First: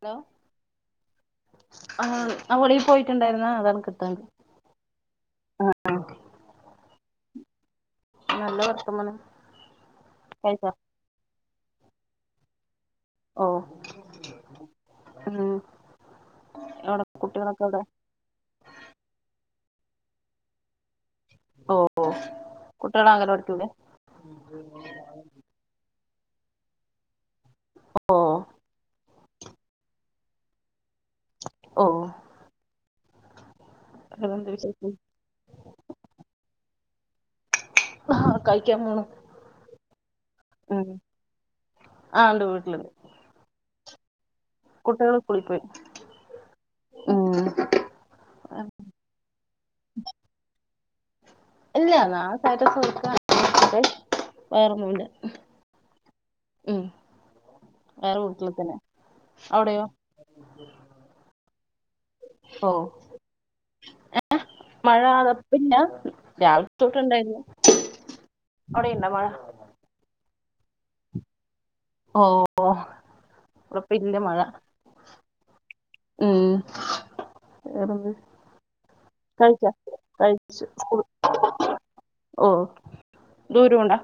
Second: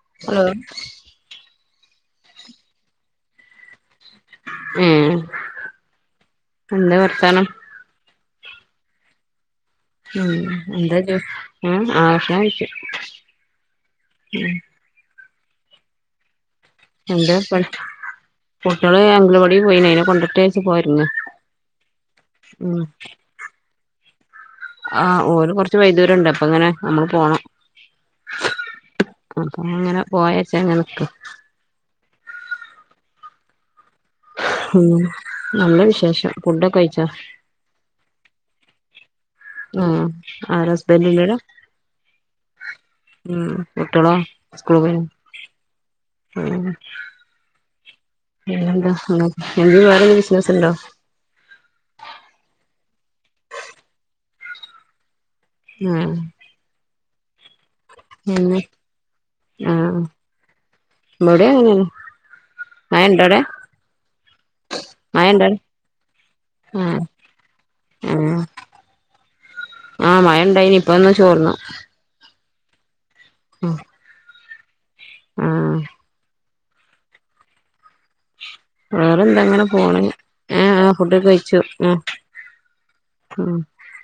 Hello ആഹ് ആവളി പോയിട്ടുണ്ടായിരുന്ന അതാണ്ക്ക് ഉം എന്താ വർത്താനം നല്ല വർത്തമാനം കഴിച്ചോ [unintelligible] ഓ ഉം അവിടെ എന്തെ പ കുട്ടികളൊക്കെ എവിടെ കുട്ടികള് അംഗലവാടി പോയിന് അനെ കൊണ്ടിട്ട്ച്ച പോരുന്നു ഓ ഓ കുട്ടികൾ അംഗൻവാടി പോകണ ആഹ് ഓര് കുറച്ച് വൈദ്യൂരം ഉണ്ട് അപ്പഇങ്ങനെ നമ്മള് പോണം ഓ അപ്പൊ അങ്ങനെ പോയച്ചാങ്ങനെ നിക്ക ഓഹ് വേറെന്ത് ഉം വിശേഷം നല്ല വിശേഷം ഫുടെക്കെ കഴിച്ചോ ആഹ് കായിക്കപോണ് ആഹ് ആരാ ഹസ്ബൻഡല്ലട ആ ഉണ്ട് വീട്ടിലുണ്ട് ഉഹ് കുട്ടിളോ? സ്കൂളിൽ കുട്ടികൾ സ്കൂളിൽ പോയി ഉം ഉം പിന്നെന്താ വേറെ ബിസിനസുണ്ടോ? ഇല്ല [unintelligible] വേറൊന്നുല്ല ഉം ഉം.. വേറെ വീട്ടിൽതന്നെയാഅവിടയോ ഇവിടെയെങ്ങനെ മയയുണ്ടൊവിടെ ഏഹ് മഴ അവിടെ അതിപ്പമില്ല ആഹ് രാവിലെതൊട്ടുണ്ടായിരുന്നു ആഹ് അവിടെയുണ്ടോ മഴ ആഹ് മഴ ഉണ്ടായിനി ഇപ്പൊമൊന്നുതോർന്നു ഓ ഓ ഇപ്പമില്ല മഴ ഉം ഉം ഏതുണ്ട് വേറെന്താ അങ്ങനെ കഴിച്ചോ, പോണ് കഴിച്ചു. ഏഹ് ആഹ് ഫുഡൊക്കെ കഴിച്ചു ഉം ഓ ദൂരമുണ്ടാ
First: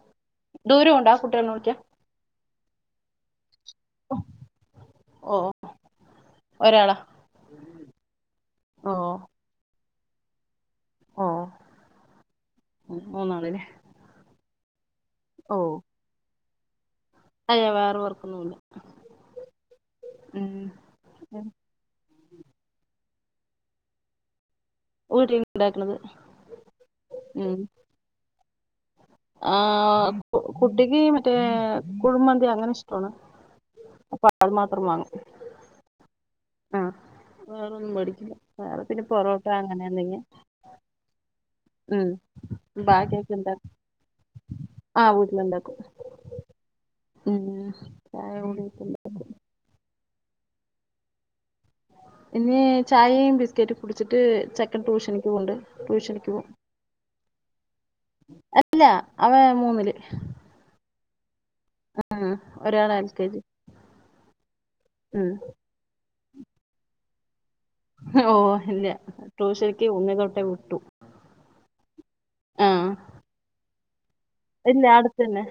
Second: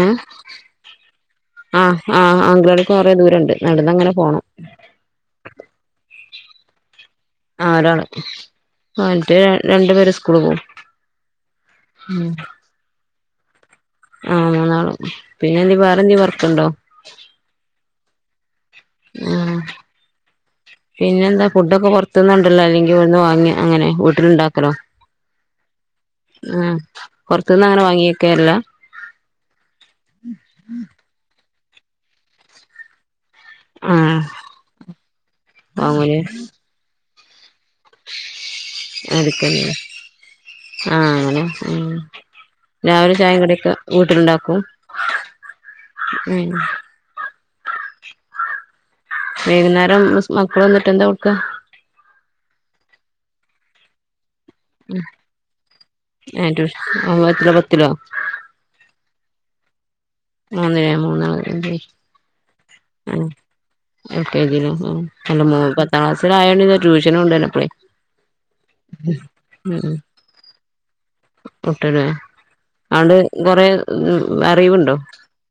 ഏ.. ദൂരമുണ്ടോ ആ കുട്ടികളെ വിളിക്കാ ആഹ്, ആംഗള്കൊറെ ദൂരണ്ട് നടന്നങ്ങനെ പോണം. ഓ ഒരാളാ ആയൊരാള് ഓ മറ്റേ രണ്ടു പേര് സ്കൂളിൽപോകും ഓ.. ഉം ഉം.. മൂന്നാള് ലേ ആഹ്.. മൂന്നാള് പിന്നെ എന്തെ വേറെ എന്തേലുംവർക്കുണ്ടോ അയ്യോ വേറെ വർക്കൊന്നുമില്ല ആഹ്. ഉം പിന്നെയെന്താ ഫുഡൊക്കെ പുറ ത്തുന്ന് ണ്ടോര് ലോ അല്ലെങ്കിൽ വട്ന്നുവാങ്ങി അങ്ങനെവീട്ടിലുണ്ടാക്കലോ വീട്ടിൽ ഉണ്ടാക്കുന്നത് ആഹ്.. പുറത്തുന്നങ്ങനെ വാങ്ങിവയ്ക്കാറില്ല ആഹ്.. കുട്ടീക്ക് മറ്റേ കുഴിമന്തിയങ്ങനെയിഷ്ടമാണ് ആഹ് അപ്പൊയതു മാത്രം വങ്ങും വാങ്ങൂലേ ആഹ്‌.. വേറൊന്നും മേടിക്കില്ലാ, വേറെ പിന്നെ പൊറോട്ടായങ്ങനെയെന്തെങ്കി ആ ഹ്.. അങ്ങനെ ഉം രാവിലെ ചായ ബാക്കിയൊക്കെയുണ്ടാക്കും. കടിയൊക്കെ വീട്ടിലുണ്ടാക്കും ആഹ്, വീട്ടിലുണ്ടാക്കും. ഉം ഉം ചായകുടിയൊക്കെ [unintelligible] വൈകുന്നേരം മക്കളു വന്നിട്ടെന്താ കൊടുക്കുക പിന്നെചായയും ബിസ്കറ്റുംകുടിച്ചിട്ട് ചെക്കൻ ട്യൂഷനിക്കുപോകുണ്ട് ട്യൂഷനിക്ക് പോകും ആഹ്.. എത്ര, പത്തിലോ അല്ല, അവൻമൂന്നില് മൂന്നിലാ, മൂന്നാമത് എതെയ് ഒരാൾ എൽ കെ ആഹ്.. ജി [unintelligible] എന്റെ മോൻ പറ ക്ലാസില്ലായോണ്ടിന്നു ട്യൂഷനുകൊണ്ടു വിടാൻ പോയി. ഓ.. ഇല്ല ട്യൂഷനക്കു ഒന്നിൽ തോട്ടെ വിട്ടു വിട്ട്ലേ ആ ആള്കൊറെ ഇല്ല അറിവുണ്ടോ അടുത്ത് തന്നെ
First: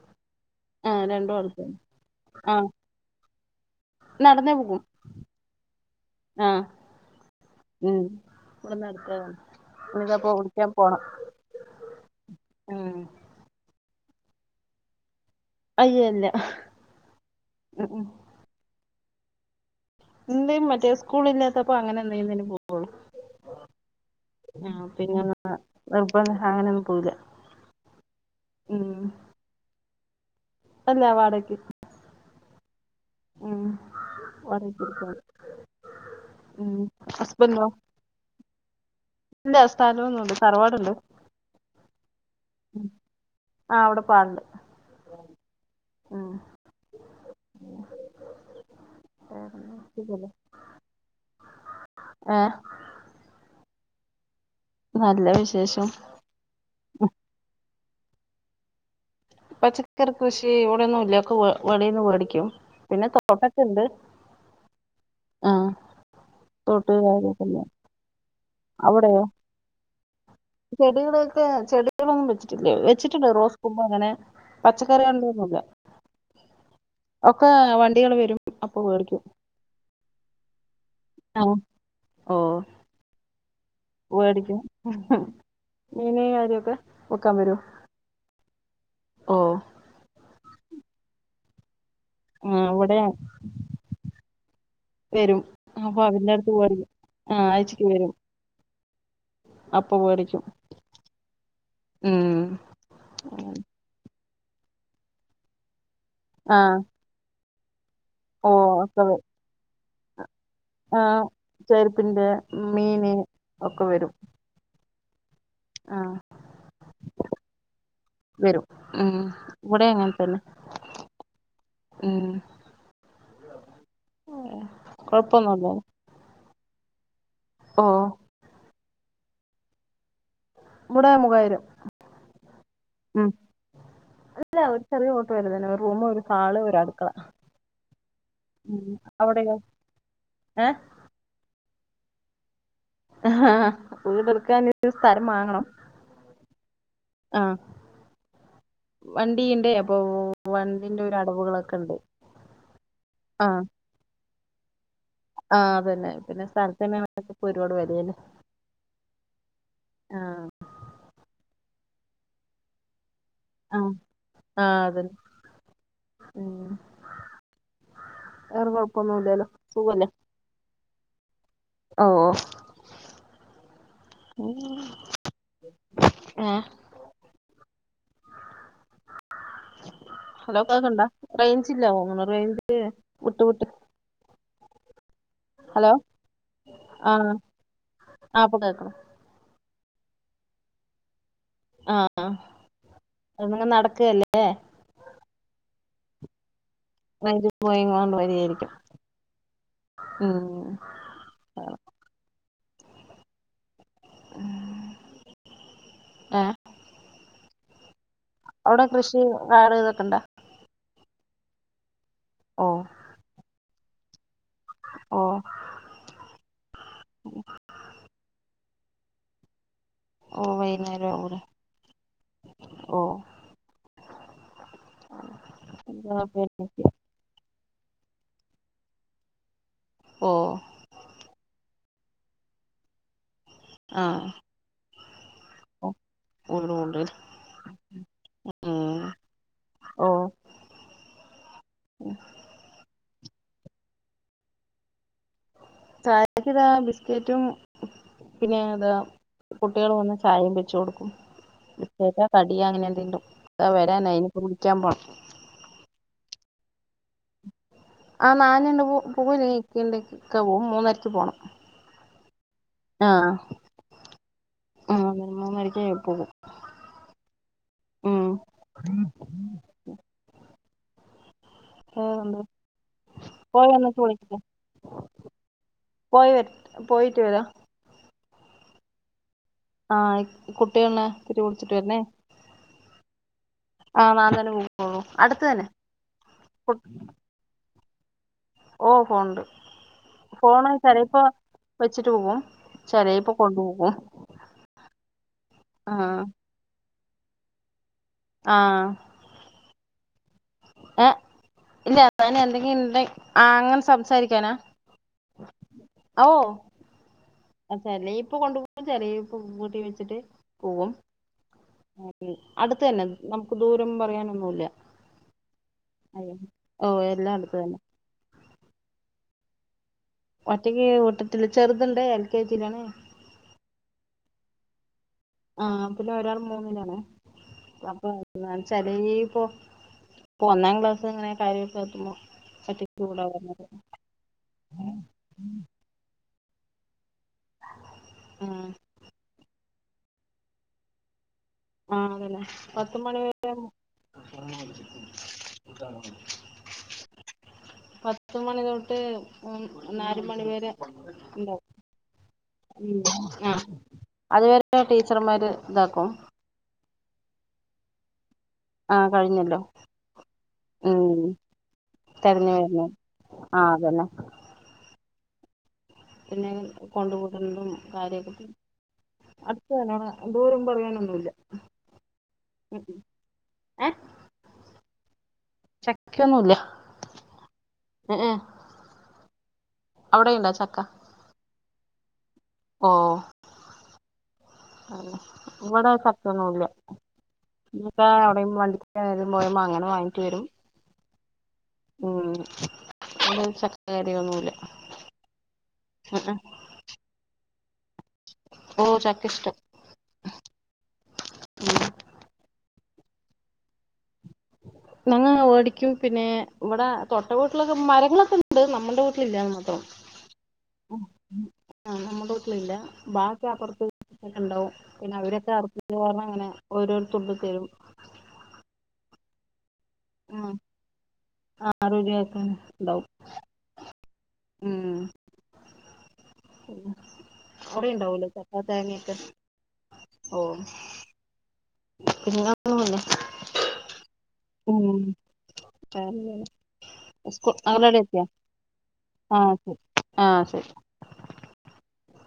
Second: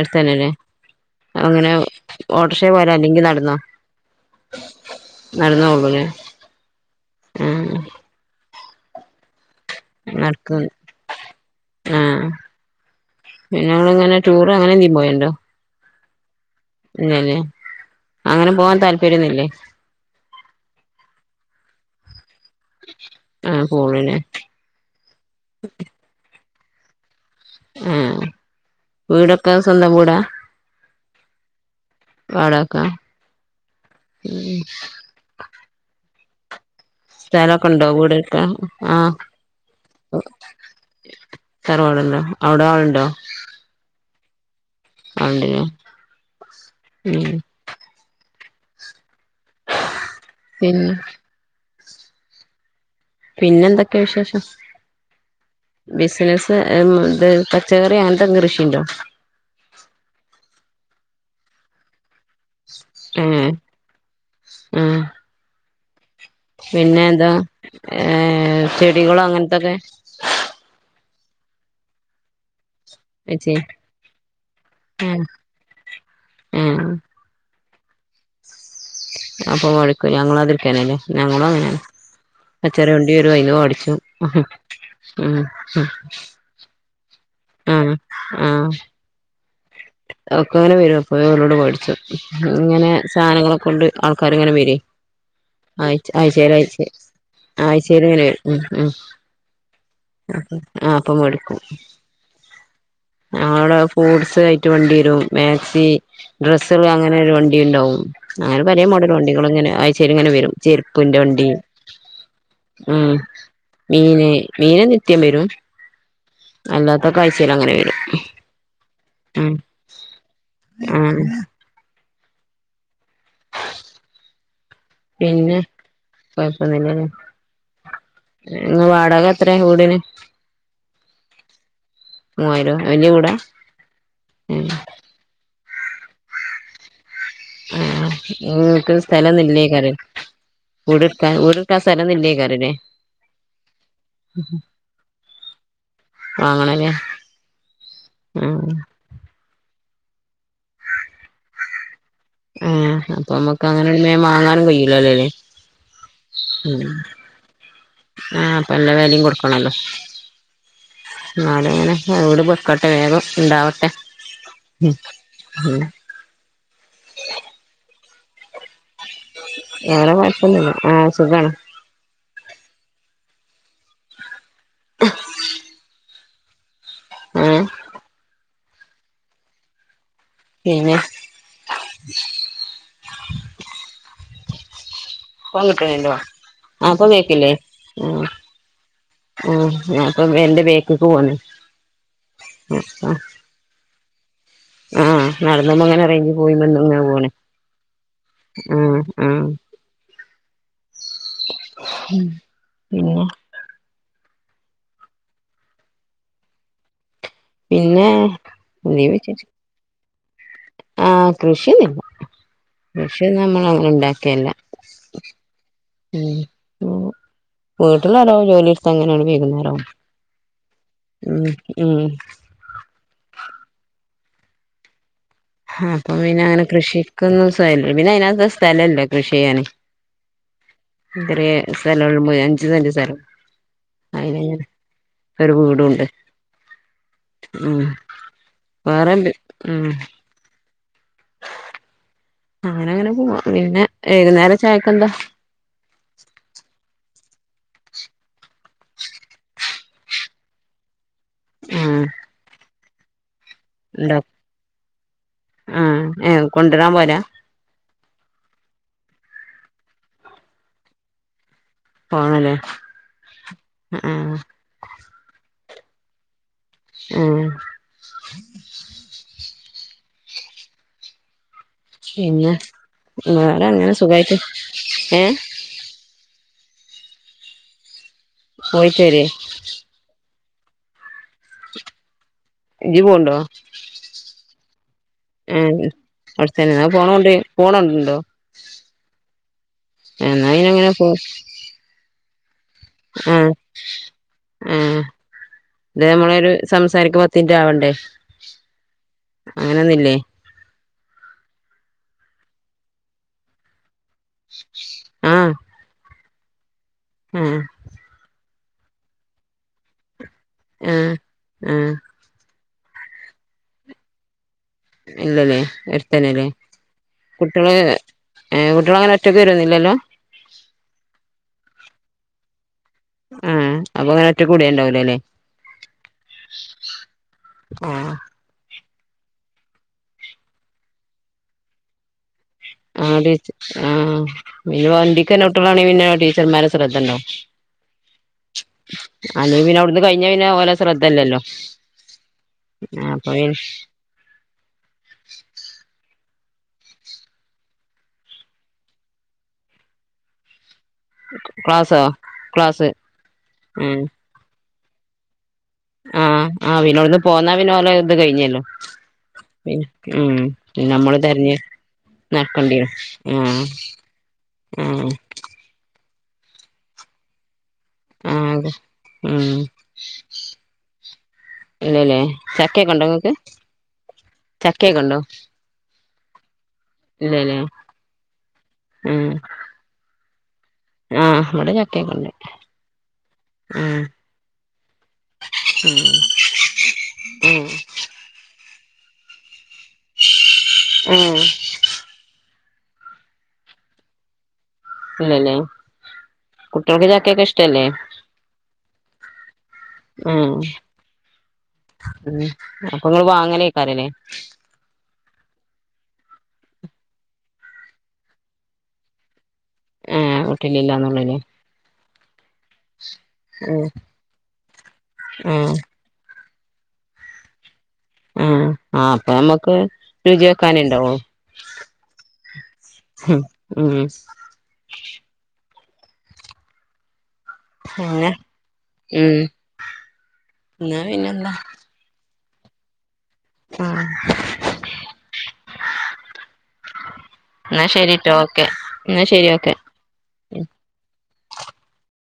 അടുത്തു തന്നയല്ലേ ആ രണ്ടും അടുത്ത് അങ്ങനെ തന്നെ ഓട്ടോറിക്ഷാേ പോവലാല്ലെങ്കി നടന്നോ നടന്ന പോകുന്നേ, നടന്ന് പോകൂലേ ആഹ്, ആഹ് ഉം വടെ നടക്കലാ ഓന്ന് ദാപ്പ വ്ട് നടക്കും കേം പോണം പിന്നെങ്ങളിങ്ങനെ ടൂറ് അങ്ങനെയെന്തെങ്കിലും പോവൻണ്ടോ അയ്യേ ല്ലഹ് ഇല്ലല്ലേ, അങ്ങനെ പോവാൻ താല്പര്യന്നുല്ലേ ഇണ്ട് മറ്റേ സ്കൂളില്ലാത്തപ്പോ അങ്ങനെയെന്നേലുംപോവും ആഹ്, പോവലേ ആഹ്.. പിന്നെ [unintelligible] പോകില്ല. ഉം.. വീടൊക്കെ സ്വന്തം വീടാ അല്ല വാടകക്ക് വാടകക്കാ [unintelligible] ഉം ഹസ്ബൻഡോ സ്ഥലൊക്കെ ണ്ടോ വീട് വെക്കാൻആഹ് ഇല്ല സ്ഥലമൊന്നുംണ്ട് തറവാടുണ്ട് തറവാടുണ്ടോ അവിടെ ആ അവിടെ ഇപം ആളുണ്ട് ആളുണ്ട് ലെ ഉം വേറെന്താ സുഖല്ലേ പിന്നെ ആ പിന്നെ എന്തൊക്കെയാ വിശേഷം നല്ല വിശേഷം ബിസിനസ് പച്ചക്കറി അങ്ങനത്തെ കൃഷിയുണ്ടോ പച്ചക്കറി കൃഷി ഇവിടൊന്നും ഇല്ല ഒക്കെ വെളീന്ന് മേടിക്കും പിന്നെ ഏഹ് കോവക്ക ഇണ്ട് ആഹ് ആഹ് പിന്നെ എന്താ ഏഹ് ചെടികളോ അവിടെയോ അങ്ങനെത്തൊക്കെ ചെടികളൊക്കെ ചെടി ചെടികളൊന്നും വെച്ചിട്ടില്ലേ വെച്ചിട്ടുണ്ട് വെച്ചേ റോസ് കുമ്പ അങ്ങനെ ആഹ് പക്കറിയളുടെ ഒന്നുമില്ല ആഹ് ഒക്കെ വണ്ടികൾ വരും അപ്പൊ മേടിക്കും അപ്പൊ മേടിക്കും ഞങ്ങളാതൂക്കന് അല്ലേ ആ ഞങ്ങളും അങ്ങനെ ഓ ആഹ് ചെറിയ വണ്ടി വരും അതീന്ന് മേടിക്കും മേടിക്കും ആഹ് വുക്കാൻ വരോ ഉം ആഹ് ഓ ഒക്കെ അങ്ങനെ വരും അപ്പൊ അവരോട് മേടിച്ചും ആ, ഇങ്ങനെ ഇവിടെ സാധനങ്ങളൊക്കെ കൊണ്ട് ആൾക്കാർ ഇങ്ങനെ വരേ വരും അപ്പൊ ആഴ്ച അതിന്റെ അടുത്ത് ആഴ്ചേലാഴ്ച്ചെ മേടിക്കും ആ ആഴ്ചക്ക് ആഴ്ചേലിങ്ങനെ വരും ഉം ഉം അപ്പൊ മേടിക്കും ആഹ് അപ്പം എടുക്കും ഉം ഞങ്ങടെ അവടെ ഫ്രൂഡ്സ് ആയിട്ട് വണ്ടി വരും മാക്സി ആ ഡ്രെസ്സുകള് അങ്ങനെ ഒരു വണ്ടി ഉണ്ടാവും ഓ അങ്ങനെ പല ഒക്കെ മോഡേല് വരും വണ്ടികളും ഇങ്ങനെ ആഴ്ചയില് ഇങ്ങനെ വരും ആ ചെരുപ്പിന്റെ വണ്ടി ചെരുപ്പിന്റെ ഉം മീന് ഒക്കെ വരും മീന് മീന് നിത്യം വരും ആ അല്ലാത്തൊക്കെ ആഴ്ചയിൽ അങ്ങനെ വരും. വരും ഉം ഇവിടെ അങ്ങനെ തന്നെ. ആഹ് ഉം പിന്നെ കുഴപ്പൊന്നൂല്ല കൊഴപ്പൊന്നുല്ലല്ലേ ഓ വാടക എത്രയാ വീടിന്. ഇവടെ മൂവായിരം മൂവായിരോ വല്യ ഉം വീടാ അല്ല ഉം ഇവടെ ചെറിയ വലുത് തന്നെ ഒരു റൂമ് ഒരു ഹാള് ഒരു അടുക്കള ആഹ് ഉം. നിങ്ങക്ക് സ്ഥലം അവിടെയോ ഒന്നീല്ലേ കരേ ഏഹ് വീട് എടുക്കാന് വീട് നിങ്ങക്ക് സ്ഥലം ഒന്നൂല്ലേ കരേല് വീട് എടുക്കാനായിട്ട് ഒരു സ്ഥലം വാങ്ങണം വാങ്ങണല്ലേ ആഹ് വണ്ടി ഇണ്ട് അപ്പൊ വണ്ടീന്റെ ഒരു അടവുകളൊക്കെ ഉണ്ട്. ആഹ് അപ്പൊ ആ നമ്മുക്ക് അങ്ങനെ വാങ്ങാനും കഴയില്ലല്ലോ അല്ലേ ആഹ് അതന്നെ പിന്നെ സ്ഥലത്തിനന്നെ ഇപ്പോ ഒരുപാട് വിലയല്ലേ ആഹ് അപ്പ നല്ല വെലിം കൊടുക്കണല്ലോ ആഹ് എന്നാലും ഇങ്ങനെ വീട് വെക്കട്ടെ വേഗം ഉണ്ടാവട്ടെ ആഹ് ആഹ് അതന്നെ ഉം വേറെ കൊഴപ്പൊന്നുല്ലല്ലോ വേറെ കുഴപ്പമൊന്നുമില്ല ആഹ് സുഖാണ് ഓ ആഹ് ആഹ് ഹലോ പിന്നെ കേക്കണ്ടാ റേഞ്ച് ഇല്ല ഓ റേഞ്ച് വിട്ട് വിട്ട് ഫോൺ ഹലോ കിട്ടണില്ല ആഹ് ഇപ്പൊ കേക്കില്ലേ ഉം ആഹ് ഇപ്പൊ കേക്ക്ണ് ഉം ആഹ് അപ്പൊ എന്റെ ബേക്ക്ക്ക് പോന്നു ആഹ് ഇങ്ങനെ നടക്കയല്ലേ ആഹ് നടന്നോണ്ട് ഇങ്ങനെ റേഞ്ച് പോയും വന്നും ഇങ്ങനെ പോണ് വൈകിപ്പോയി എങ്ങോണ്ട് വരിയായിരിക്കും ആഹ് ആഹ് ഉം ഉം പിന്നെ ആഹ് പിന്നെ അവിടെ നീ കൃഷി വിശേഷ കാട് ഇത് ഒക്കെ എണ്ടാ ആഹ് കൃഷി എണ്ട് ഓ പക്ഷെ നമ്മള് അങ്ങനെ ഉണ്ടാക്കിയല്ല ഓഹ് ഉ ഉ വീട്ടില് ഒരോ ജോലി എടുത്ത് അങ്ങനെ ആണ് വൈകുന്നേരം ആവും ഓഹ് ഉം ഉം ഓ ആ അപ്പം പിന്നെ അങ്ങനെ കൃഷിക്ക് ഒന്നും സ ഇല്ല പിന്നെ അതിനാത്ത് സ്ഥലം ഇല്ല കൃഷി ചെയ്യാന് ഓ ഹെഡ്രിയെ സ്ഥലം ഒള്ളുമ്പ അഞ്ച് സെന്റ് സ്ഥലം ആഹ് അയിനങ്ങനെ ഒരു ഒ വീടുണ്ട് ഒള്ളൂ ഒള്ളത് ഉം ഉം വേറെ ഉം ഓ അങ്ങനെ അങ്ങനെ പോവാ പിന്നെ എഴുന്നേരം ചായക്ക് എന്താ ചായക്ക് ഇതാ ബിസ്കറ്റും പിന്നെ അതാ കുട്ടികൾ വന്ന് ചായയും വെച്ച് കൊടുക്കും ആഹ് ബിസ്കറ്റാ കടിയ അങ്ങനെ എന്തെണ്ടും ദാ വരാനായി ഇനി ഇപ്പം വിളിക്കാൻ പോണം മ്മ് ഏ കൊണ്ടരാൻ പോരാ ആ നാന രണ്ട് പു പൂക്കൂല്ല ഇക്ക എണ്ട് ഇക്ക പോവും മൂന്നരക്ക് പോണം പോണല്ലേ ആഹ് ആഹ് ആ മൂന്നരക്ക് പോകും ഉം ഉം ഉം പിന്നെ വേറെ പോയി അങ്ങനെ വന്നിട്ട് സുഖായിട്ട് വിളിക്കാം ഏ പോയി വേര് പോയിട്ട് വരാ പോയിട്ട് വരീൻ ആഹ് കുട്ടികളെ തിരി പിടിച്ചിട്ട് വരണേ ഇജ്ജ് പോണ്ടോ ആഹ നൻ തന്നെ പോകളൂ അടുത്ത് തന്നെ അടുത്ത് തന്നെ ഫോൺ ഒണ്ടേ ഫോൺ ഒണ്ടോ ഓ ഫോണണ്ട് എന്നാ ഫോണ അയിനങ്ങനെ പോ ചരപ്പോ വെച്ചിട്ട് പോകും ചെല ഇപ്പ ആ കൊണ്ടുപോകും ആഹ് സംസാരിക്കു പത്തിന്റെ ആവണ്ടേ ആഹ് അങ്ങനെ ഒന്ന് ഇല്ലേ ഏഹ ഇല്ല്യ അങ്ങനെ എന്തെങ്കിലും ഇണ്ടെ അങ്ങനെ സംസാരി- ക്യാന ഓ ഉം തന്നെ ഇപ്പൊ കൊണ്ടു പോകും ചെറയ വക്ക് ഇപ്പൊ കൂട്ടി വെച്ചിട്ട് പോകും ആ ആ ഉം അടുത്ത് തന്നെ നമുക്ക് ദൂരം എന്ന് പറയാൻ ഒന്നുമില്ല ഇല്ലല്ലേ എട്ടലല്ലേ ഓ എല്ലാം അടുത്ത് കുട്ടികള് തന്നെ ഏ കുട്ടിള് അങ്ങനെ ഒറ്റൊക്ക വരുന്നില്ല അല്ലോ ഒറ്റയ്ക്ക് വിട്ടിട്ടില്ല ചെറതൊണ്ടേ എൽ കെ ജി ലാ ആഹ് അപ്പൊ അങ്ങനെ ഒറ്റ കൂട ഉണ്ടാവലോ അല്ലേ ആഹ് പിന്നെ ഒരാൾ മൂന്നിനാണ് ആ അപ്പൊ എന്ന വെച്ചാല് ഈ ഇപ്പൊ ഇപ്പൊ ഒന്നാം ക്ലാസ് ഇങ്ങനെ കാര്യൊക്കെ എത്തുമ്പോ ഒറ്റയ്ക്ക് ആ കൂടാ ടീ പറഞ്ഞത് ആ പിന്ന വണ്ടിക്ക് വര്ണകുട്ട്യാളാണെകിൽ പിന്നെ ടീച്ചർമാരെ ശ്രദ്ധ ഉണ്ടാവും ആ അല്ല പിന്നെ അവിടുന്ന് കഴിഞ്ഞ പിന്നെ ഓല ശ്രദ്ധല്ലല്ലോ ആ അതല്ലേ പത്തുമണി അപ്പൊ വരെ പത്തുമണി തൊട്ട് നാല് മണിവരെ ക്ലാസാ? ഉം ആ അതുവരെ ടീച്ചർമാര് ഇതാക്കും ആ പിന്നവ്ട്ന്ന് പോന്നാ പിന്നെ ഓലെ ഇത് കഴിഞ്ഞല്ലോ ആ കഴിഞ്ഞല്ലോ പിന്നെ ഉം പിന്നമ്മള് ഉം തെര്ഞ്ഞ്. തെരഞ്ഞു വരുന്നു ന്നട്ക്കണ്ട്യരും ആ ആ. പിന്നെ കൊണ്ടുപൂണ്ട്ന്നതും കാര്യക്കര്ത്. ആഹ് ഉം അട്ത്തന്നേണ് ദൂരം ഒന്നും പറയാനൊന്നുല്ല്യ ഇല്ലല്ലേ ഉം. ഏ ചക്കക്കേക്കൊണ്ടോ? ചക്ക്യന്നുല്ല. ഇല്ലലെ ഉം. അവിടെയുണ്ടോ ചക്ക? ആഹ് ഇവിടെ ചക്കേക്ക്ണ്ട്. ഓ. അല്ല ഇവടെ ചക്കൊന്നുല്ല. ഉം [unintelligible] അങ്ങനെ വാങ്ങി്ട്ട് വരും. മ്. ഉം നാ ചക്കെരിയൊന്നുല്ലാ. ഇല്ലല്ലേ കുട്ട്യാൾക്ക് ചകൊക്കെ ഇഷ്ടല്ലേ? ഓ ചക്ക ഇഷ്ട. ഏ ഉം ഉം അപ്പൊ ഇങ്ങള് വാങ്ങലയ്ക്കാരലെ. ഉ ഞങ്ങള് മേടിക്കും പിന്നെ ഇവിടെ തൊട്ട വീട്ട്ലൊക്കെ മരങ്ങളൊക്കെ ഇണ്ട് നമ്മുടെ വീട്ടിലില്ലന്ന് മാത്രം. ഏഹ് വീട്ടിലില്ലാന്നുള്ളൂല്ലേ ആ നമ്മുടെ വീട്ടിലില്ല? ബാക്കി അപ്പൊർത്ത് ഉം ഇണ്ടാവും പിന്നെ അവരൊക്കെ ഉം [unintelligible] ഒർന്നങ്ങനെ അങ്ങനെ ഓരോര്ത്തുണ്ടും തരും. മ് ആ അപ്പൊ നമ്മുക്ക് രുച്ചി ക്കാനേണ്ടാവൂ. ആ രുചി ഉം നോക്കാന്ണ്ടാവും. അവ്ടെ ഇണ്ടാവൂലെ അങ്ങനെ ചക്ക തേങ്ങ ഒക്കെ ഉം ഓ. എന്നാ പിന്നെന്താ? [unintelligible] ആഹ്. [unintelligible] എന്നാ ശരിട്ടോ ഓക്കെ എന്നാ ശരി ഓക്കെ ആഹ് ഉം ശെരി.